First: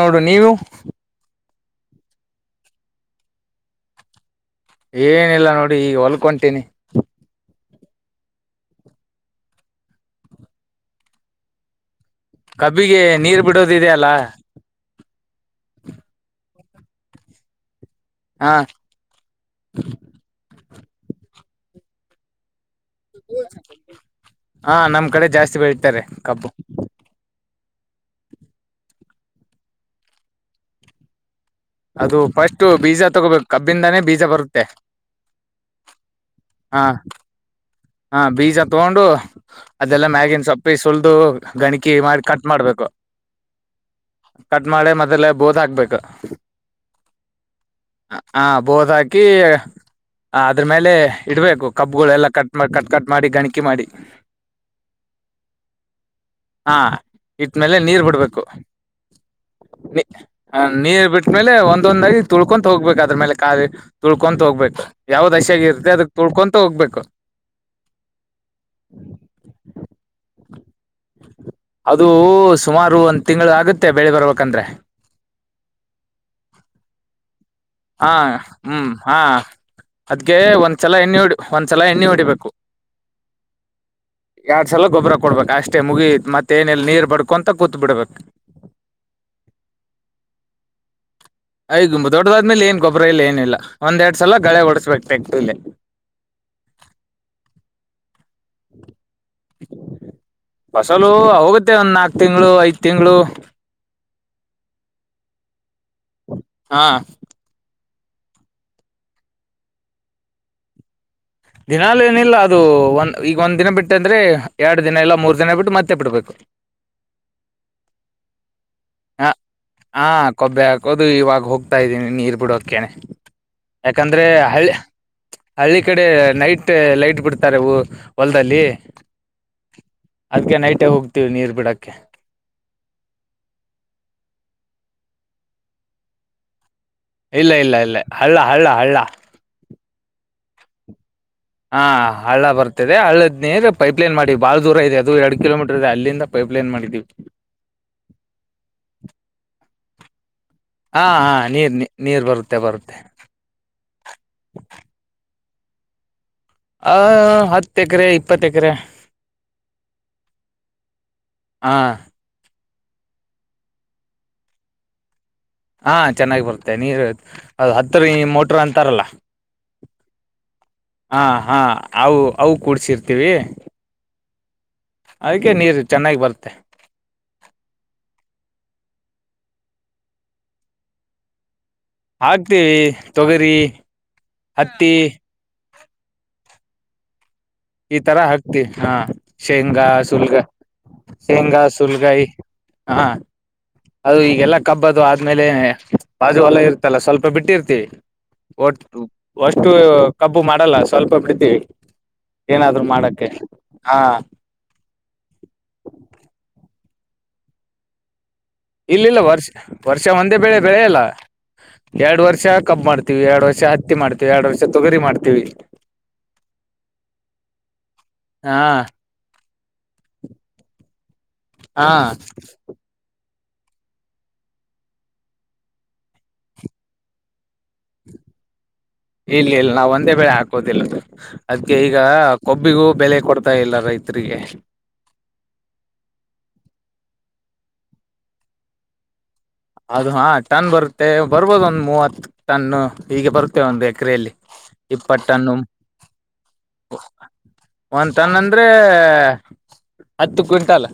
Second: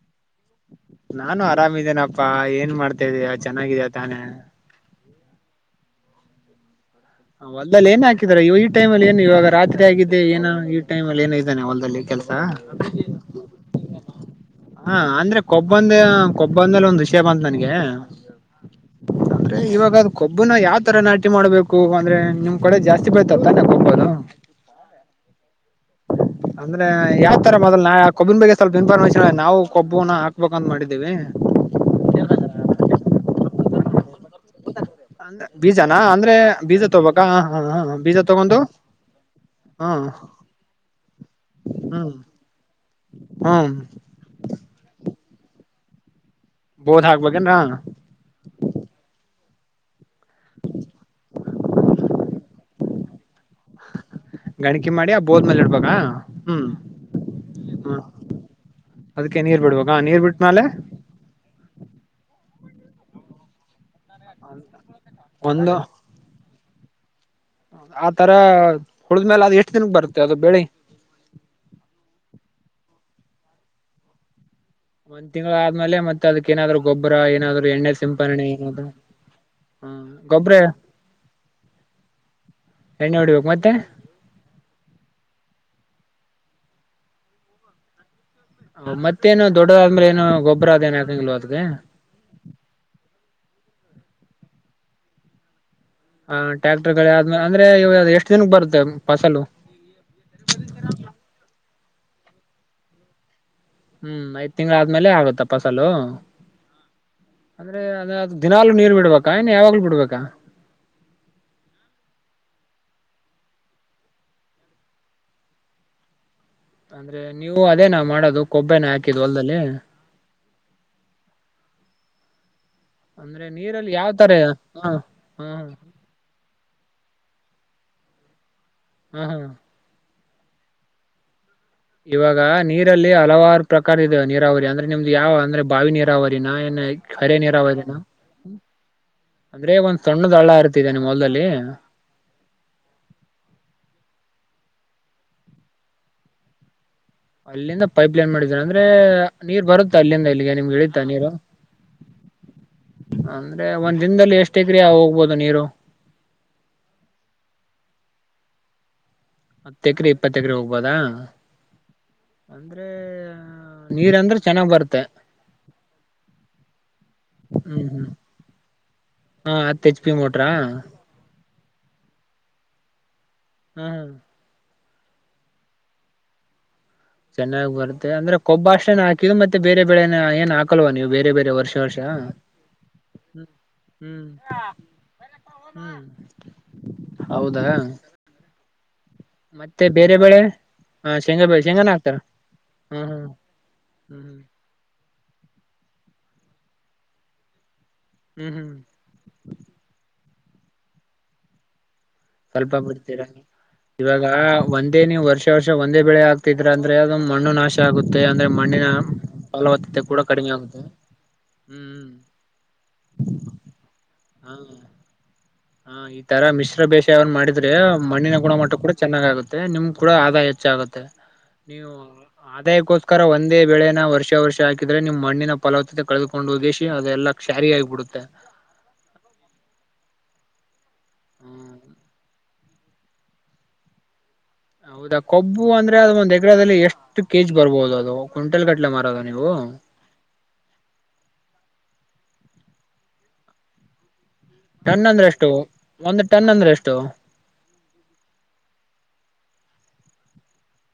ಹೌದು ನೀವು ನಾನು ಆರಾಮಿದೇನಪ್ಪಾ ಏನ್ ಮಾಡ್ತಾ ಇದೀಯ ಚೆನ್ನಾಗಿದ್ಯಾ ತಾನೇ. ಏನಿಲ್ಲ ನೋಡಿ ಈಗ ಹೊಲ್ಕ ಹೊಂಟೀನಿ. ಹೊಲ್ದದಲ್ಲಿ ಏನ್ ಹಾಕಿದ್ದಾರೆ ಈ ಟೈಮಲ್ಲಿ ಏನು ಇವಾಗ ರಾತ್ರಿ ಆಗಿದ್ದ ಏನೋ ಈ ಟೈಮ ಅಲ್ಲಿ ಏನು ಇದ್ದಾನ ಹೊಲ್ದಲ್ಲಿ ಕೆಲ ಕಬ್ಬಿಗೆ ನೀರ ಬಿಡೋದಿದೆ ಅಲ್ಲಾ. ಹಾ ಅಂದ್ರೆ ಕೊಬ್ಬಂದ ಕೊಬ್ಬಂದೇಲೆ ಒಂದ ವಿಷ ಬಂತ ನನಗೆ ಹಾ ಅಂದ್ರೆ ಇವಾಗ ಅದ ಕೊಬ್ಬನ ಯಾವ್ ತರ ನಾಟಿ ಮಾಡ್ಬೇಕು ಅಂದ್ರೆ ನಿಮ ಕಡೆ ಜಾಸ್ತಿ ಬಳತ್ತರೇ ತಾನೇ ಕಬ್ಬ ಅದು. ಹಾ ನಮ್ ಕಡೆ ಜಾಸ್ತಿ ಬೆಳಿತ್ತಾರೆ ಕಬ್ಬು. ಅಂದ್ರೆ ಯಾವ ತರ ಮೊದಲ ನಾ ಆ ಕಬ್ಬಿನ ಬಗ್ಗೆ ಸ್ವಲ್ಪ ಇನ್ಫಾರ್ಮೇಶನ್ ನಾವು ಕೊಬ್ಬುನ ಹಾಕ್ಬೇಕ ಅಂತ ಮಾಡಿದ್ದೀವಿ. ಅದು ಫಸ್ಟ್ ಬೀಜ ತಗೋಬೇಕು ಕಬ್ಬಿಂದಾನೇ ಬೀಜ ಬರತ್ತೆ. ಅಂದ ಬೀಜನಾ ಅಂದ್ರೆ ಹಾ ಬೀಜ ತುಬೇಕಾ ಹಾ ಹಾ ಬೀಜ ತಗೊಂಡು ಒಂಡು ಹ್ಮ್ ಅದೆಲ್ಲಾ ಮ್ಯಾಗಿನ್ ಸೊಪ್ಪಿ ಸುಲ್ದು ಗಣಕಿ ಮಾಡಿ ಕಟ್ ಮಾಡ್ಬೇಕು. ಹ್ಮ. ಕಟ್ ಮಾಡಿ ಮೊದಲ ಬೋದ್ ಹಾಕ್ಬೇಕ. ಬೋದ್ ಹಾಕ್ಬೇಕೆನ ಹಾ ಹ ಬೋದ್ ಹಾಕಿ ಅದ್ರ ಮೇಲೆ ಇಡ್ಬೇಕು ಕಬ್ಗಳೆಲ್ಲ ಕ ಕಟ್ ಕಟ್ ಮಾಡಿ ಗಣಿಕಿ ಮಾಡಿ. ಗಣಕಿ ಮಾಡಿ ಆ ಬೊದ್ಮೇಲ ಇಡ್ಬೇಕ ಹ್ಮ್ ಹಾ ಇಟ್ಟ್ಮೇಲೆ ಹ್ಮ್. ನೀರ್ ಬಿಡ್ಬೇಕು ಅದಕ್ಕೆ ನೀರ್ ಬಿಡ್ಬೇಕಾ ನೀರ್ ಬಿಟ್ಟ್ಮೇಲ ಆಮೇಲೆ ಒಂದೊಂದಾಗಿ ತುಳ್ಕೊಂತ ಹೋಗ್ಬೇಕ ಅದ್ರ ಮೇಲೆ ಕಾಲ ತುಳ್ಕೊಂತ ಹೋಗ್ಬೇಕು ಯ್ಯಾವ್ದಸಿಯಾಗಿರ ಒಂದು ಅದ ತುಳಕೊಂತ ಹೋಗ್ಬೇಕ. ಆ ತರ ತುಳಿದ್ಮಲ ಅದು ಎಷ್ಟ ದಿನಕ್ ಬರುತ್ತ ಅದು ಬೆಳಿ. ಅದು ಸುಮಾರು ಒಂದ ತಿಂಗಳ ಆಗತ್ತೆ ಬೆಳಿ ಬರ್ಬೇಕಂದ್ರೆ ಒಂದ ತಿಂಗ್ಗಳ ಆದ್ಮೇಲೆ ಮತ್ತೆ ಅದಕ್ಕೇನಾದ್ರು ಗೊಬ್ಬರ ಏನಾದ್ರು ಎಣ್ಣೆ ಸಿಂಪಣೆ ಏ ಅದ್ಕೆ ಒಂದ್ಸಲ ಎಣ್ಣೆ ಹೊಡಿ ಒಂದ್ಸಲ ಎಣ್ಣೆ ಹೊಡಿಬೇಕು. ಎಣ್ಣೆ ಹೊಡ್ಬೇಕ ಮತ್ತೆ ಯಾಡ ಸಲ ಗೊಬ್ಬರ ಕೊಡ್ಬೇಕ ಅಷ್ಟೇ ಮುಗಿತ್ ಮತ್ತೆನಿಲ್ಲ ನೀರ್ ಬಡ್ಕೊಂತ ಕೂತ್ತ ಬಿಡ್ಬೇಕ. ಮತ್ತೇನು ದೊಡ್ಡದಾದ ಮೇಲೆ ಏನು ಗೊಬ್ಬರ ಅದೇನು ಏನು ಆಕಂಗಿಲ್ವಾ. ಐದ ದೊಡ್ಡದಾದ್ಮೇಲೆ ಏನ್ ಗೊಬ್ಬರ ಇಲ್ಲ ಏನಿಲ್ಲ ಒಂದೆರಡ ಸಲ ಗಳೆ ಹೊಡಿಸ್ಬೇಕ ಟ್ರ್ಯಾಕ್ಟರ್ಲೆ ಹ ಟ್ಯಾಕ್ಟರ್ ಗಳೆ ಆದ್ಮಲೆ ಅಂದ್ರೆ ಇವಗ ಎಷ್ಟ ದಿನಕ್ಕ ಬರುತ್ತೆ ಫಸಲು. ಫಸಲು ಹೋಗುತ್ತೆ ಒಂದ ನಾಕ್ ತಿಂಗಳು ಐದ ತಿಂಗಳು. ಹ್ಮ ಐದ ತಿಂಗ್ಗಳಾದ್ಮೇಲೆ ಆಗುತ್ತ ಫಸಲು. ಹಾ ಅಂದ್ರೆ ಅದ ದಿನಾಲು ನೀರ್ ಬಿಡ್ಬೇಕಾ ಇನ್ನು ಯಾವಾಗ್ಲು ಬಿಡ್ಬೇಕಾ. ದಿನಾಲ ಏನಿಲ್ಲ ಅದು ಒಂದ ಈಗ ಒಂದ್ ದಿನ ಬಿಟ್ಟ ಅಂದ್ರೆ ಎರಡು ದಿನ ಇಲ್ಲ ಮೂರ್ ದಿನ ಬಿಟ್ಟು ಮತ್ತೆ ಬಿಡ್ಬೇಕ. ಅಂದ್ರೆ ನೀವು ಅದೇನ ಮಾಡೋದು ಕೊಬ್ಬೆನ ಹಾಕಿದು ಹ ಹೊಲ್ದಲ್ಲಿ. ಹಾ ಕೊಬ್ಬೆ ಹಾಕೋದು ಇವಾಗ ಹೋಗ್ತಾ ಇದ್ದೀನಿ ನೀರ್ ಬಿಡೋಕ್ಕೇನೆ ಯಾಕಂದ್ರೆ ಹಳ್ಳಿ ಹ್ಮ. ಹಳ್ಳಿ ಕಡೆ ನೈಟ್ ಲೈಟ್ ಬಿಡ್ತಾರೆ ಹು ಹೊಲದಲ್ಲಿ [inaudible] ಅದ್ಕೆ ನೈಟೇ ಹೋಗ್ತಿವಿ ನೀರ್ ಬಿಡಕ್ಕೆ. ಇವಾಗ ನೀರಲ್ಲಿ ಹಲವಾರ ಪ್ರಕಾರ ಇದಾವ ನೀರಾವರಿ ಅಂದ್ರೆ ನಿಮ್ದ ಯಾವ ಅಂದ್ರೆ ಬಾವಿ ನೀರಾವರಿನ ಏನ್ ಹರೆ ಇಲ್ಲ ಇಲ್ಲ ನೀರಾವರಿನ ಇಲ್ಲ ಹಳ್ಳ ಹಳ್ಳ ಹಳ್ಳ. ಅಂದ್ರೆ ಒಂದ್ ಸಣ್ಣದ ಹಳ್ಳ ಹರೀತಿದೆ ನಿಮ್ಮ ಹೊಲ್ದಲ್ಲಿ? ಹ ಹಳ್ಳ ಬರ್ತಿದೆ ಹಳ್ಳದ್ ನೀರ್ ಪೈಪ್ಲೈನ್ ಮಾಡಿ ಬಾಳ ದೂರ ಇದೆ ಅದು ಎರಡ ಕಿಲೋಮೀಟರ್ ಇದೆ ಅಲ್ಲಿಂದ ಪೈಪ್ಲೈನ್ ಮಾಡಿದ್ದೀವಿ. ಅಲ್ಲಿಂದ ಪೈಪ್ಲೈನ್ ಮಾಡಿದ್ದೀರಾ ಅಂದ್ರ ನೀರ್ ಬರುತ್ತೆ ಅಲ್ಲಿಂದ ಇಲ್ಲಿಗೆ ನಿಮ್ಗೆ ಇಳಿತಾ ಹಾ ನೀರು ಹಾ ನೀರ್ ನೀರ್ ಬರುತ್ತೆ ಬರುತ್ತೆ. ಅಂದ್ರೆ ಒಂದ್ ದಿನದಲ್ಲಿ ಎಷ್ಟೇಕ್ರೆ ಆ ಹೋಗ್ಬೋದು ನೀರು. ಆ ಹತ್ತ ಎಕರೆ ಇಪ್ಪತ್ತ ಎಕರೆ. ಹತ್ತ ಎಕರೆ ಇಪ್ಪತ್ತ ಎಕರೆ ಹೋಗ್ಬೋದಾ? ಹಾ ಎ ಯ ನೀರ್ಂದ್ರೆ ಚೆನ್ನಾಗ್ ಬರುತ್ತೆ. ಹಾ ಚೆನ್ನಾಗಿ ಬರುತ್ತೆ ನೀರು ಅದು ಹ್ಮ್ ಹ್ಮ್ ಹತ್ತರ ಮೋಟ್ರ ಅಂತಾರಲ್ಲ ಹಾ ಹತ್ ಹೆಚ್ ಪಿ ಮೋಟರಾ? ಹಾ ಹಾ ಅವು ಅವು ಕೂಡ್ಸಿರ್ತೀವಿ. ಹ್ಮ್ ಅದಕ್ಕೆ ನೀರು ಚೆನ್ನಾಗಿ ಬರುತ್ತೆ. ಚೆನ್ನಾಗ್ ಬರುತ್ತೆ ಅಂದ್ರೆ ಕೊಬ್ಬ ಅಷ್ಟೇನ ಹಾಕಿದು ಮತ್ತೆ ಬೇರೆ ಬೆಳೆ ಏನ್ ಏನ ಹಾಕಲ್ವ ನೀವು ಬೇರೆ ಬೇರೆ ವರ್ಷ ವರ್ಷ ಹಾಕ್ತೀವಿ ತೊಗರಿ ಹ್ಮ್ ಹತ್ತಿ. [inaudible] ಹೌದಾ ಈ ತರ ಹಾಕ್ತಿವ ಹಾ. ಮತ್ತೆ ಶೇಂಗಾ ಬೇರೆ ಸುಲ್ಗ ಬೆಳೆ ಹಾ ಶೇಂಗಾ ಬೆಳೆ ಶೇಂಗಾನ ಹಾಕ್ತಾರ ಸುಲ್ಗಾಯಿ ಹಾ ಹ್ಮ್ ಹ್ಮ್ ಅದು ಹ್ಮ್ ಈಗೆಲ್ಲ ಕಬ್ಬದು ಆದ್ಮೇಲೆ ಬಾಜು ಹೊಲಾ ಇರ್ತಲ್ಲ ಸ್ವಲ್ಪ ಬಿಟ್ಟಿರ್ತಿವಿ ಹ್ಮ್ ಹ್ಮ್ ಹ್ಮ್ ಒಟ್ಟು ಒಷ್ಟು ಕಬ್ಬು ಮಾಡಲ್ಲ ಸ್ವಲ್ಪ ಬಿಡ್ತೀವಿ. ಸ್ವಲ್ಪ ಏನಾದ್ರು ಬಿಡ್ತೀರ ಮಾಡಕ್ಕೆ ಹಾ ಇವಾಗ ಒಂದೇ ನೀವು ವರ್ಷ ವರ್ಷ ಒಂದೇ ಬೆಳೆ ಆಗ್ತಿದ್ರ ಅಂದ್ರೆ ಅದ್ ಮಣ್ಣು ನಾಶ ನಾಶ ಆಗುತ್ತೆ ಅಂದ್ರೆ ಮಣ್ಣಿನ ಇಲ್ಲಿಲ್ಲ ವರ್ಷ ಫಲವತ್ತತೆ ವರ್ಷ ಕೂಡ ಒಂದೇ ಕಡಿಮೆ ಬೆಳೆ ಆಗುತ್ತೆ. ಬೆಳೆಯಲ್ಲ ಹ್ಮ್ ಎರಡ್ ವರ್ಷ ಕಬ್ ಮಾಡ್ತೀವಿ ಎರಡ್ ವರ್ಷ ಹತ್ತಿ ಮಾಡ್ತೀವಿ ಎರಡ್ ಹಾ ವರ್ಷ ತೊಗರಿ ಮಾಡ್ತೀವಿ. ಹಾ ಹಿಂಗ್ ತರ ಮಿಶ್ರ ಬೇಶಾವನ್ ಮಾಡಿದ್ರೆ ಮಣ್ಣಿನ ಹಾ ಗುಣಮಟ್ಟ ಕೂಡ ಚೆನ್ನಾಗ ಆಗುತ್ತೆ ನಿಮ್ ಕೂಡ ಆದಾಯ ಹೆಚ್ಚಾಗುತ್ತೆ. [unintelligible] ನೀವು ಆದಾಯಕ್ಕೋಸ್ಕರ ರ ಒಂದೇ ಬೆಳೆನ ವರ್ಷ ವರ್ಷ ಹಾಕಿದ್ರ ನೀವು ಮಣ್ಣಿನ್ ಫಲವತ್ತತೆ ಕಳೆಕೊಂಡು ಹೋಗಿಶಿ ಅದೆಲ್ಲ ಕ್ಯಾರಿ ಆ ಬಿಡುತ್ತೆ. ಇಲ್ಲ ಇಲ್ಲ ನಾವ ಒಂದೇ ಬೆಳೆ ಹಾಕೋದಿಲ್ಲ ಹ್ಮ್ ಅದ್ಕೆ ಈಗ ಕೊಬ್ಬಿಗೂ ಬೆಲೆ ಕೊಡ್ತಾ ಇಲ್ಲ ರೈತರಿಗೆ. ಹೌದಾ ಕೊಬ್ಬು ಅಂದ್ರೆ ಅದು ಒಂದು ಎಕರದಲ್ಲಿ ಎಷ್ಟು ಷ್ಟೂ ಕೆಜಿ ಬರ್ಬಹುದು ಅದು ಕ್ವಿಂಟಲ್ ಗಟ್ಲೆ ಮಾರೋದ ನೀವು? ಅದು ಹಾ ಟನ್ ಬರುತ್ತೆ ಬರ್ಬೋದು ಒಂದ್ ಮೂವತ್ತು ಟನ್ನು ಈಗೆ ಬರುತ್ತೆ ಒಂದ್ ಎಕರೆಯಲ್ಲಿ. ಟನ್ ಇಪ್ಪತ್ ಅಂದ್ರೆ ಎಷ್ಟು ಟನ್ನು ಒಂದು ಟನ್ ಅಂದ್ರೆ ಎಷ್ಟು? ಒಂದು ಟನ್ ಅಂದ್ರೆ ಹತ್ತು ಕ್ವಿಂಟಲ್.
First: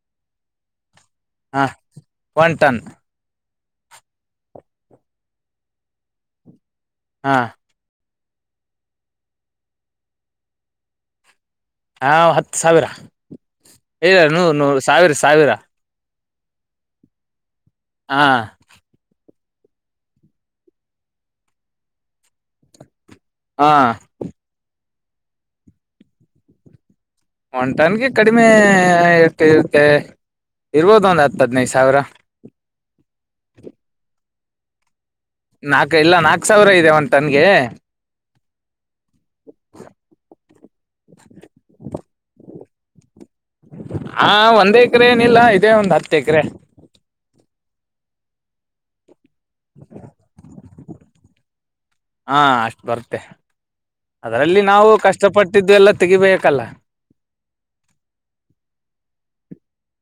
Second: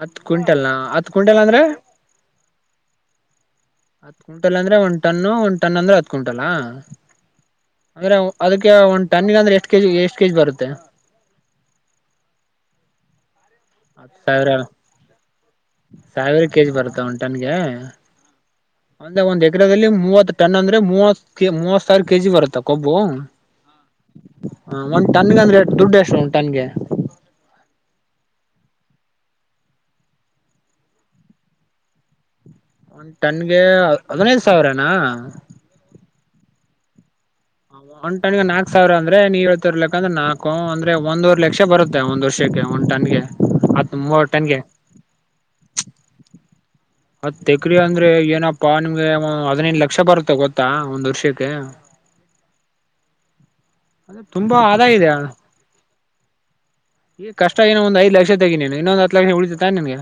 ಹತ್ ಕ್ವಿಂಟಲ್ ಹತ್ ಕ್ವಿಂಟಲ್ ಅಂದ್ರೆ? ಹ ಒನ್ ಟನ್ ಹತ್ ಕ್ವಿಂಟಲ್ ಅಂದ್ರೆ ಒಂದ್ ಟನ್ನು ಒಂದ್ ಟನ್ ಅಂದ್ರೆ ಹತ್ ಕ್ವಿಂಟಲ್? ಹಾ ಅಂದ್ರೆ ಅದಕ್ಕೆ ಒಂದು ಟನ್ಗ ಅಂದ್ರೆ ಎಷ್ಟ್ ಕೆಜಿ ಎಷ್ಟ್ ಕೆಜಿ ಬರುತ್ತೆ? ಹಾ ಹತ್ತು ಸಾವಿರ ಹತ್ ಇಲ್ಲ ನೂ ಸಾವಿರ ನೂ ಸಾವಿರ ಸಾವಿರ. ಸಾವಿರ ಕೆಜಿ ಬರುತ್ತ ಒನಟನ್ಗೆ. ಹಾ, ಅಂದ್ರೆ ಒಂದಎಕರೆದಲ್ಲಿ ಮೂವತ್ತು ಟನ್ ಅಂದ್ರೆ ಮೂವತ್, ಮೂವತ್ ಸಾವಿರ ಕೆಜಿ ಬರುತ್ತೆ. ಕೊಬ್ಬು ಹಾ ಒಂದ್ ಟನ್ಗೆ ಅಂದ್ರೆ ಎಷ್ಟ ದುಡ್ಡು ಎಷ್ಟು ಒಂದ ಟನ್ಗೆ. ಒಂದ ಟನ್ಗೆ ಕಡಿಮೆ ಇರುತ್ತೆ. ಇರ್ಬೋದು ಒಂದು ಹತ್ತು ಹದಿನೈದು ಸಾವಿರ. ಒಂದು ಟನ್ಗೆ ಹದ್ನೈದು ಸಾವಿರನಾ ನಾಕು ಇಲ್ಲ ನಾಕ್ ಸಾವಿರ ಇದೆ ಒಂದಟನ್ಗೆ ಒಂದಟನ್ಗೆ ನಾಕ್ ಸಾವಿರ ಅಂದ್ರೆ ನೀವ ಹೇಳ್ತಿರ್ ಲೆಕ್ಕ, ಅಂದ್ರೆ ನಾಕು ಅಂದ್ರೆ ಒಂದುವರೆ ಲಕ್ಷ ಬರುತ್ತೆ. ಒಂದ್ ವರ್ಷಕ್ಕೆ ಒಂದ್ ಟನ್ಗೆ. ಹತ್ ಹಾ, ಮೂವತ್ ಟನ್ಗೆ ಒಂದ್ ಎಕರೆ ಏನಿಲ್ಲ ಇದೇ ಒಂದ್ ಹತ್ತು ಎಕರೆ. ಹತ್ ಎಕ್ರೆ ಅಂದ್ರೆ ಏನಪ್ಪಾ ನಿಮ್ಗೆ ಹದಿನೈದು ಲಕ್ಷ ಬರುತ್ತೆ ಗೊತ್ತಾ ಒಂದ್ ವರ್ಷಕ್ಕೆ. ಹಾ, ಅಷ್ಟು ಬರ್ತ್ತೆ ಅ ತುಂಬಾ ಅದರಲ್ಲಿ ನಾವು ಆದಾಯ ಇದೆ ಕಷ್ಟಪಟ್ಟಿದ್ದು ಎಲ್ಲ ತೆಗಿಬೇಕಲ್ಲಾ. ಈ ಕಷ್ಟ ಏನೋ ಒಂದ ಐದು ಲಕ್ಷ ತೆಗಿ ನೀನು ಇನ್ನೊಂದು ಹತ್ತು ಲಕ್ಷ ಉಳಿತಾನೆ ನಿನ್ಗೆ.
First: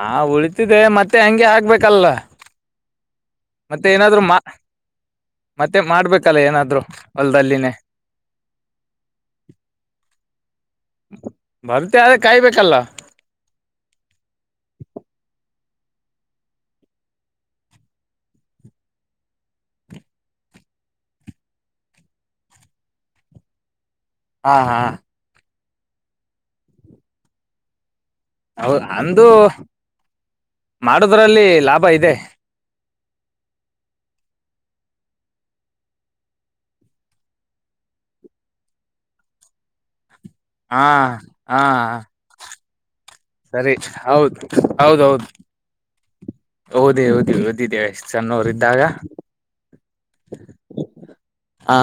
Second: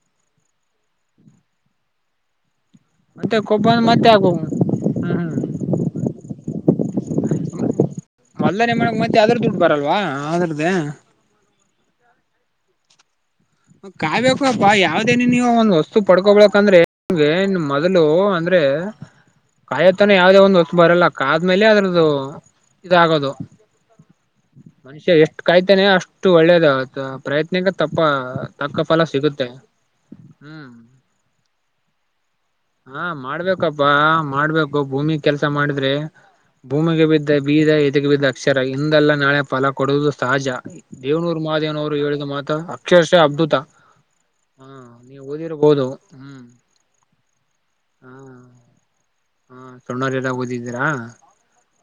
ಹಾ ಉಳಿತಿದೆೆ ಮತ್ತೆ ಹಂಗೆ ಆಗ್ಬೇಕಲ್ಲ. ಮತ್ತೆ ಕೊಬ್ಬ ಮತ್ತೆ ಏನಾದ್ರು ಹಾಕು ಹ್ಮ್ ಹ್ಮ್ ಮತ್ತೆ ಮಾಡ್ಬೇಕಲ್ಲ ಏನಾದ್ರು ಹೊಲ್ದಲ್ಲಿನೇ. ಮೊದನೆೇ ಮಾಡಕ್ ಮತ್ತೆ ಅದ್ರದ ದುಡ್ಡು ಬರಲ್ವ ಅದ್ರದ್ದೇ. ಬರ್ತೆ ಆದ್ರೆ ಕಾಯ್ಬೇಕಲ್ಲಾ ಕಾಯಬೇಕಪ್ಪಾ ಯಾವ್ದೇನ ನೀವು ಒಂದ್ ವಸ್ತು ಪಡ್ಕೊಬಕ್ಂದ್ರೆನೆಮೊದಲು ಅಂದ್ರೆ ಕಾಯತನ ಯಾವುದೇ ಒಂದು ವಸ್ತು ಬರಲ್ಲ. ಕಾದ್ಮೇಲೆ ಅದ್ರದ್ದು- ಇದಾಗದು. ಹಾ ಹಾ ಮನುಷ್ಯ ಎಷ್ಟು ಕಾಯ್ತಾನೆ ಅಷ್ಟು ಒಳ್ಳೇದ ಪ್ರಯತ್ನಕ ತಪ್ಪಾ ತಕ್ಕ ಹೌದು ಫಲ ಸಿಗುತ್ತೆ. ಹ್ಮ್ [unintelligible] ್ರಲ್ಲಿ ಲಾಭ ಇದೆ ಹಾ, ಮಾಡ್ಬೇಕಪ್ಪಾ ಮಾಡ್ಬೇಕು ಭೂಮಿ ಕೆಲ್ಸ ಮಾಡಿದ್ರೆ 'ಭೂಮಿಗೆ ಬಿದ್ದ ಬೀಜ ಎದೆಗೆ ಬಿದ್ದ ಅಕ್ಷರ' ಇಂದಲ್ಲಾ ನಾಳೆ ಫಲ ಕೊಡುವುದು ಸಹಜ. ಹಾ ದೇವ್ನೂರು ಹಾ ಮಾಹದೇವನವ್ರು ಹೇಳಿದ ಮಾತ ಅಕ್ಷರಶಅದ್ದುತ ಸರಿ ಹೌದು ಹಾ ನೀವು ಓದಿರಬಹುದು. ಹ್ಮ್, ಹೌದೇ ಹೌದ ಓದಿದ್ದೇ ಹಾ ಸಣ್ಣೋರು ಇದ್ದಾಗ. ಹಾ ಸಣ್ಣವರೆಲ್ಲ ಓದಿದ್ದೀರಾ ಹಾ,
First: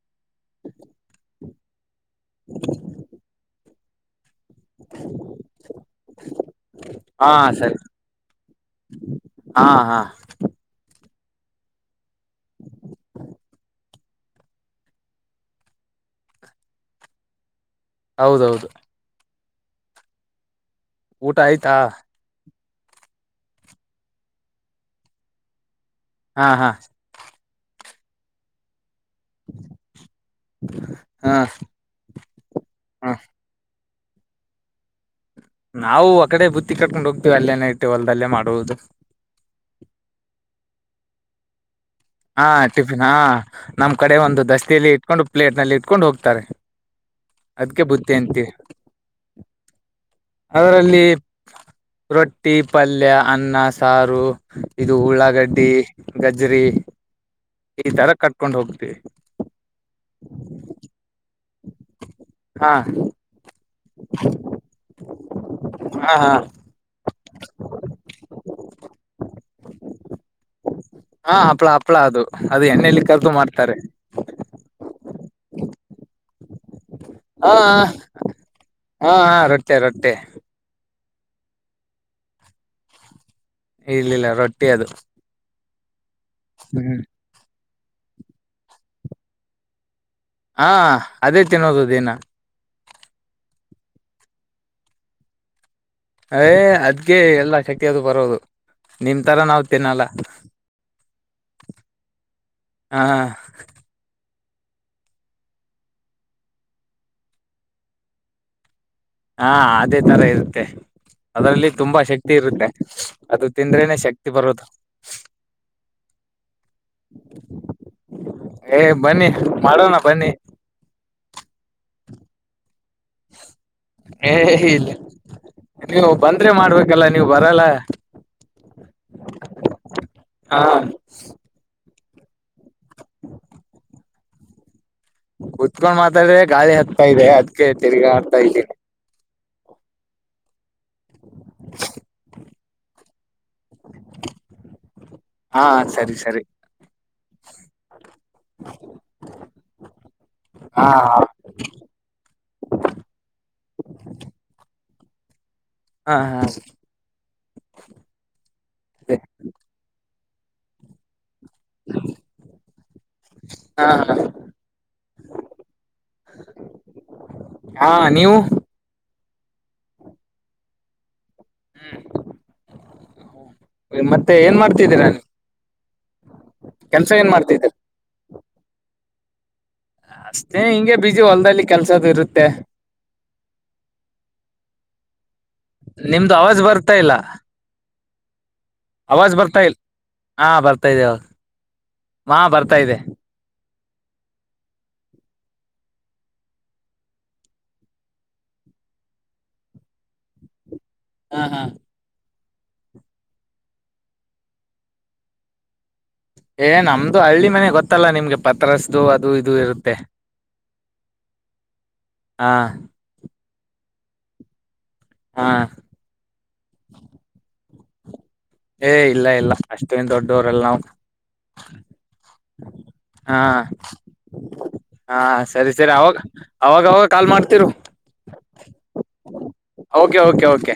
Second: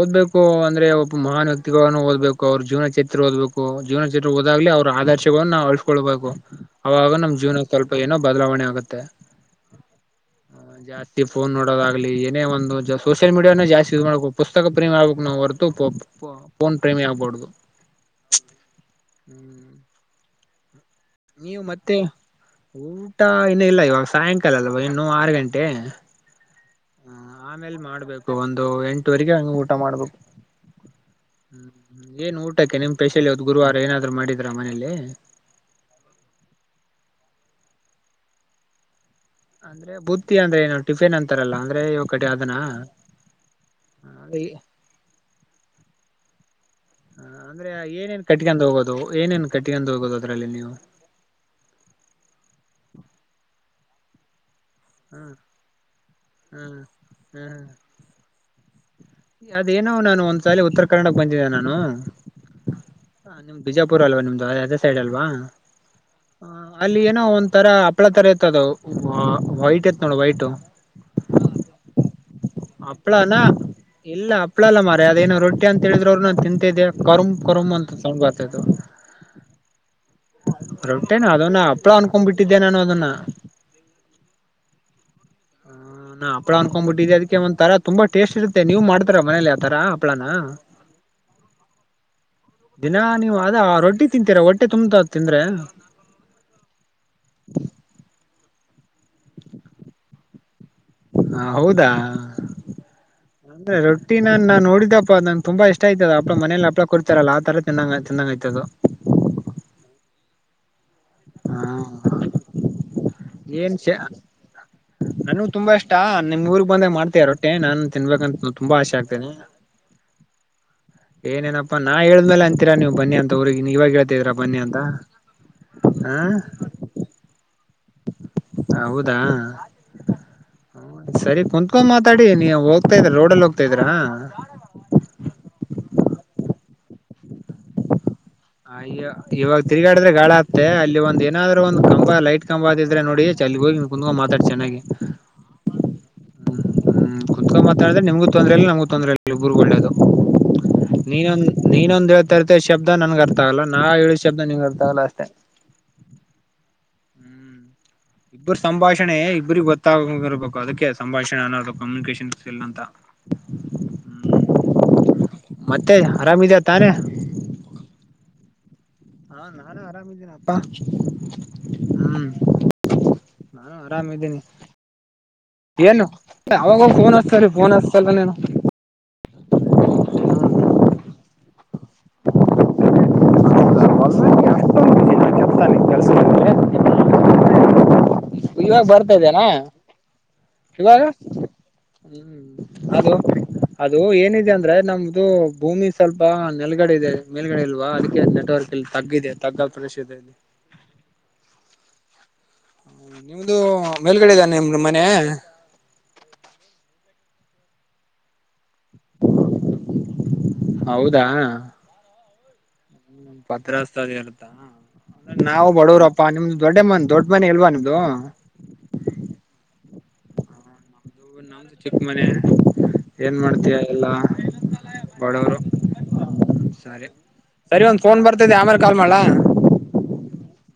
ಓದ್ಬೇಕು ಅಂದ್ರೆ ಒಬ್ಬ ಮಹಾನವ್ಯಕ್ತಿಗಳಗಳನ್ನ ಓದಬೇಕು ಅವ್ರ ಜೀವನ ಚರಿತ್ರೆ ಓದ್ಬೇಕು. ಜೀವನಚರಿತ್ರೆ ಓದಾಗ್ಲೆ ಅವ್ರ ಆದರ್ಶಗಳನ್ನು ನಾವು ಅರಿತುಕೊಳ್ಬೇಕು. ಅವಾಗ ಹಾ ನಮ್ ಜೀವನ ಸರಿ ಸ್ವಲ್ಪ ಏನೋ ಬದಲಾವಣೆ ಆಗತ್ತೆ. ಹಾ, ಹಾ ಜಾಸ್ತಿ ಫೋನ್ ನೋಗದಾಗ್ಲಿ ಏನ ಒಂದು ಸೋಶಿಯಲ್ ಮೀಡಿಯಾನೆ ಜಾಸ್ತಿ ಯೂಸ್ ಮಾಡಕೋ ಪಸ್ತಕ ಪ್ರೇಮಿ ಆಗಬೇಕು ಹೊರತು ಇ ಫೋನ್ ಪ್ರೇಮಿ ಆಗಬಾಡದು. ಹೌದೌದು, ಹ್ಮ್ [inaudible] ಊಟ ನೀವು ಆಯ್ತಾ ಮತ್ತೆ ಊಟ ಇನ್ನೂ ಇಲ್ಲ ಇವಾಗ ಸಾಯಂಕಾಲ ಅಲ್ವಾ ಇನ್ನೂ ಆರು ಗಂಟೆ. ಹಾ, ಹಾ ಹ ಆಮೇಲ್ ಮಾಡ್ಬೇಕು ಒಂದು ಎಂಟುವರೆಗೆ ಹಂಗ ಊಟ ಮಾಡ್ಬೇಕು. ಹಾ ಹ್ಮ್ ಏನ್ ಊಟಕ್ಕೆ ನಿಮ್ ಹಾ ಸ್ಪೆಷಲ್ ಇವತ್ತ ಗುರುವಾರ ಏನಾದ್ರು ಮಾಡಿದ್ರ ಮನೇಲಿ. ನಾವು ಆ ಕಡೆ ಬುತ್ತಿ ಕಟ್ಕೊಂಡ್ ಹೋಗ್ತೀವಿ. ಅಲ್ಲೇನೇ ನೈಟ್ ಹೊಲ್ದಲ್ಲೇ ಮಾಡುವುದು. ಅಂದ್ರೆ ಬುತ್ತಿ ಅಂದ್ರೆ ಏನು ಟಿಪಿನ್ ಅಂತಾರಲ್ಲಾ ಅಂದ್ರೆ ಇವ ಕಡೆ ಹಾ ಅದನಾ ಟಿಫಿನ್ ಹಾ ನಮ್ ಕಡೆ ಒಂದು ದಸ್ತೆಯಲ್ಲಿ ಇಟ್ಕೊಂಡು ಪ್ಲೇಟ್ ನಲ್ಲಿ ಇಟ್ಕೊಂಡು ಹೋಗ್ತಾರೆ. ಹ ಅಂದ್ರೆ ಅದಕ್ಕೆ ಬುತ್ತಿ ಏನೇನ್ ಅಂತೀವಿ ಕಟ್ಕೊಂಡು ಹೋಗೋದು. ಏನೇನ್ ಕಟ್ಕೊಂಡ ಹೋಗೋದು ಅದ್ರಲ್ಲಿ. ನೀವು ಅದರಲ್ಲಿ ರೊಟ್ಟಿ ಪಲ್ಯ ಅನ್ನ ಸಾರು ಇದು ಹ್ಮ್ ಉಳ್ಳಾಗಡ್ಡಿ ಗಜರಿ ಹ್ಮ್ ಈ ತರ ಕಟ್ಕೊಂಡ್ ಹೋಗ್ತೀವಿ. ಅದೇನಾವ ನಾನು ಒಂದ್ ಸಾಲ ಉತ್ತರ ಕರ್ನಾಟಕ್ ಬಂದಿದ್ದೆ ನಾನು ಹಾ ನಿಮ್ದ್ ಬಿಜಾಪುರ ಅಲ್ವಾ ನಿಮ್ದು ಅದೇ ಸೈಡ್ ಅಲ್ವಾ‌‌. ಹಾ ಹಾ ಅಲ್ಲಿ ಏನೋ ಒಂದ್ರ ಹಪ್ಪಳ ತರ ಇತ್ ಅದು ವೈಟ್ ಇತ್ ನೋಡು ವೈಟ್ ಹಾ ಹಪ್ಪಳ ಹಪ್ಪಳ ಅದು ಅದು ಎಣ್ಣೆಯಲ್ಲಿ ಕರ್ದು ಹಪ್ಳಾನ ಮಾಡ್ತಾರೆ. ಇಲ್ಲ ಹಪ್ಪಳ ಮಾರೆ ಅದೇನೋ ರೊಟ್ಟಿ ಅಂತ ಹೇಳಿದ್ರೂ ಅವರು ನಾನು ತಿಂತಿದ್ದೆ ಕರುಮ್ ಹಾ ಕರುಮ್ ಹಾ ಅಂತ ಸೌಂಡ್ ಬರತ್ತೈತು. ಹಾ ಹಾ ರೊಟ್ಟೆ ರೊಟ್ಟೆ ರೊಟ್ಟೇನ ಅದನ್ನ ಹಪ್ಪಳ ಅನ್ಕೊಂಡ್ಬ ಬಿಟ್ಟಿದ್ದೆ ನಾನು ಅದನ್ನ ಇರ್ಲಿಲ್ಲ ರೊಟ್ಟಿ ಅದು. ಹ ನಾ ಹಪ್ಪಳ ಹ್ಮ್ ಅನ್ಕೊಂಡ್ಬಿಟ್ಟಿದೀ ಅದಕ್ಕೆ ಒಂದ ತರ ತುಂಬಾ ಟೇಸ್ಟ್ ಇರುತ್ತೆ ನೀವು ಮಾಡ್ತಾರ ಮನೇಲಿ ಆ ತರ ಹಪ್ಪಳಾ ಹಾ ಅದೇ ತಿನ್ನೋದು ದೇನ. ದಿನಾ ನೀವು ಅದ ರೊಟ್ಟಿ ತಿಂತೀರಾ ಹೊಟ್ಟೆ ತುಂಬ್ತಾ ತಿಂದ್ರೆ. ಏ ಅದ್ಗೆ ಎಲ್ಲಾ ಶಕ್ತಿ ಅದು ಬರೋದು ನಿಮ್ ತರ ನಾವು ತಿನ್ನಲ್ಲ. ಹಾ ಹೌದಾ ಹ ಅಂದ್ರೆ ರೊಟ್ಟಿ ನನ್ ನಾ ನಡಿದಪ್ಪ ನನ್ ತುಂಬ ಇಷ್ಟ ಆಯ್ತ್ ಅಪ್ಳ ಮನೇಲಿ ಅಪ್ಳಾ ಕೊಡ್ತಾರಲ್ಲ ಆ ತರ ತಿನ್ನಂಗ ಚಂದಂಗ ಆತ್ತದೂ ಹಾ ಅದೇ ತರ ಇರುತ್ತೆ ಅದರಲ್ಲಿ ಹಾ ತುಂಬಾ ಶಕ್ತಿ ಇರುತ್ತೆ. ಅದು ಏನ್ ಶ ತಿಂದ್ರೇನೆ ಶಕ್ತಿ ಬರೋದು ನನೂ ತುಂಬಾ ಇಷ್ಟ ನಿನ್ ಊರಗ ಬಂದಾಗ ಮಾಡ್ತಾರ ಅಷ್ಟೇ ನಾನು ತಿನ್ಬೇಕಂತ ತುಂಬಾ ಏ ಆಶೆ ಬನ್ನಿ ಆಗ್ತೇನಿ ಮಾಡೋಣ ಬನ್ನಿ ಏನೇನಪ್ಪಾ ನಾ ಹೇಳಿದ್ಮೇಲೆ ಅಂತ್ ತ್ರರಾ ನೀವು ಬನ್ನಿ ಅಂತ ಊರಿಗೆ ಇವಾಗ ಹೇಳ್ತಾ ಏ ಇದೀರಾ ಬನ್ನಿ ಅಂತ ಇಲ್ಲ ಹಾ ಹಾಗಲ್ಲ ನೀವು ಬರಲ್ಲ. ಹೌದಾ ಹ ಸರಿ ಕುಂತ್ಕೊಂಡ ಮಾತಾಡಿ ನೀವ್ ಒ ಹೋಗ್ತಾ ಇದ್ರಾ ರೋಡ್ ಅಲ್ಲಿ ಹೋಗ್ತಾ ಇದ್ರಾ. ಕುತ್ಕೊಂಡ್ ಮಾತಾಡಿದ್ರೆ ಗಾಳಿ ಹತ್ತತಾ ಇದೆ ಅದಕ ತಿರ್ಗ ಆಡತ್ತ ಇದೆ ಅಯ್ಯು ಇವಾಗ ತಿರುಗಾಡಿದ್ರೆ ಗಾಳಿ ಆಡತ್ತೆ ಅಲ್ಲಿ ಒಂದು ಏನಾದ್ರು ಒಂದು ಕಂಬ ಲೈಟ್ ದ್ರ ನೋಡಿ ಚ ಅಲ್ಲಿ ಹೋಗಿ ಕುಂದ ಮಾತಾಡಿ ಚೆನ್ನಾಗಿ. ಹಾ ಸರಿ ಸರಿ ಹ್ಮ್ ಕುತ್ಕ ಮಾತಾಡಿದ್ರೆ ನಿಮ್ಗೂ ತೊಂದ್ರೆ ನಮ್ಗೂ ತೊಂದ್ರೆ ಇಲ್ಲ ಇಬ್ಬರುಗೂ ಓಳ್ಳೇದು ಹಾ ನೀನೊಂದು ನೀನಂದ್ ಹೇಳಳ್ತ ತರತಿ ಶಬ್ದ ನನ್ಗೆ ಅರ್ಥ ಆಗಲ್ಲ ನಾ ಹೇಳಿದ ಶಬ್ದ ನಿನ್ಗ್ ಅರ್ಥ ಆಗಲ್ಲ ಅಷ್ಟೇ. ಹಾ ಹಾ ಹ್ಮ್ ಇಬ್ಬರು ಸಂಭಾಷಣೆ ಹಾ ಇಬ್ಬ್ರಿಗೆ ಗೊತ್ತಾಗ ಇರ್ಬೇಕು ಅದಕ್ಕೆ ಸಂಭಾಷಣೆ ಅನ್ನೋದು. ಕಮ್ಯುನಿಕೇಶನ್ ಸ್ಕಿಲ್ ಅಂತ ಹಾ ಹಾ ಮತ್ತೆ ಆರಾಮ್ ಇದೆಯ ತಾನೇ. ಹಾ ನೀವು ಹಾ ನಾನು ಆರಾಮಿದ್ದೇನ ಅಪ್ಪಾ ಹ್ಮ್ ನಾನು ಮತ್ತೆ ಆರಾಮಿದ್ದೇನಿ ಏನ್ ಮಾಡ್ತಿದ್ದೀರಾ ನೀವು ಏನು ಅವಾಗ ಕೆಲ್ಸ ಪೋನ್ ಏನ್ ಹಚ್ಚ್ ಮಾಡ್ತಿದ್ದೀರಾ ಫೋನ್ ಹಚ್ ತ್ತವೆನೂ ಅಷ್ಟೇ ಹಿಂಗೆ ಬಿಜಿ ಹೊಲ್ದಲ್ಲಿ ಕೆಲ್ಸದು ಇರುತ್ತೆ. ಮ ನಿಮ್ದು ಅವಾಜ್ ಬರ್ತಾ ಇಲ್ಲ. ಇವಾಗ ಅವಾಜ್ ಬರ್ತಾದ್ದೇನಾ ಬರ್ತಾ ಇಲ್ ಹಾ ಬರ್ತಾ ಇವಾಗ ಇದೆ ಅವಾಗ ಹಾ ಹ್ಮ್ ಬರ್ತಾ ಇದೆ ಅದ ಅದು ಏನಿದೆ ಅಂದ್ರೆ ನಮ್ದು ಭೂಮಿ ಸ್ವಲ್ಪ ನೆಲ್ಗಡೆ ಇದೆ ಮೇಲ್ಗಡೆ ಇಲ್ವಾ ಅದಕ್ಕೆ ನೆಟ್ವರ್ಕ್ ಇಲ್ಲಾ ತಗ್ಗಿದೆ ತಗ್ಗಲ್ಲಿ ಪ್ರದೇಶಾ ಇದೆ. ಹಾ ಹಾ ನಿಮ್ದ ಮೇಲ್ಗಡೆ ಇದೆನೆ ನಿಮ್ಮ ಮನೆ. ಏ ನಮ್ದು ಹಳ್ಳಿ ಮನೆ ಗೊತ್ತಲ್ಲ ನಿಮ್ಗೆ ಪತ್ರಸ್ದು ಅದು ಇದು ಇರುತ್ತೆ. ಹೌದಾ ಹಾ ಹಾ ಪತ್ರಸ್ತಅದ ಇರತ್ತಾ [inaudible] ಹಾ ನಾವು ಬಡವರಪ್ಪ ಪಾ ನಿಮ್ದು ದೊಡ್ಡ ಮನೆ ದೊಡ್ಡ ಮನೆ ಇಲ್ವಾ ನಿಮ್ದು ಏ ಇಲ್ಲ ಇಲ್ಲ ಅಷ್ಟೇನ ದೊಡ್ಡವ್ರಲ್ಲ ನಾವು [unintelligible] ಚಿಕ್ಕ ಮನೆ ಏನ ಹಾ ಮಾಡ್ತೀಯ ಎಲ್ಲ ಹಾ ಬಡವರು. ಸರಿ ಸರಿ ಅವಾಗ ಅವಾಗವಾಗ ಸರಿ ಕಾಲ್ ಮಾಡ್ತಿರು ಸರಿ ಒಂದ್ ಫೋನ್ ಬರ್ತದೆ ಆಮೇಲೆ ಕಾಲ್ ಮಡ್ಲಾ ಓಕೆ ಓಕೆ ಓಕೆ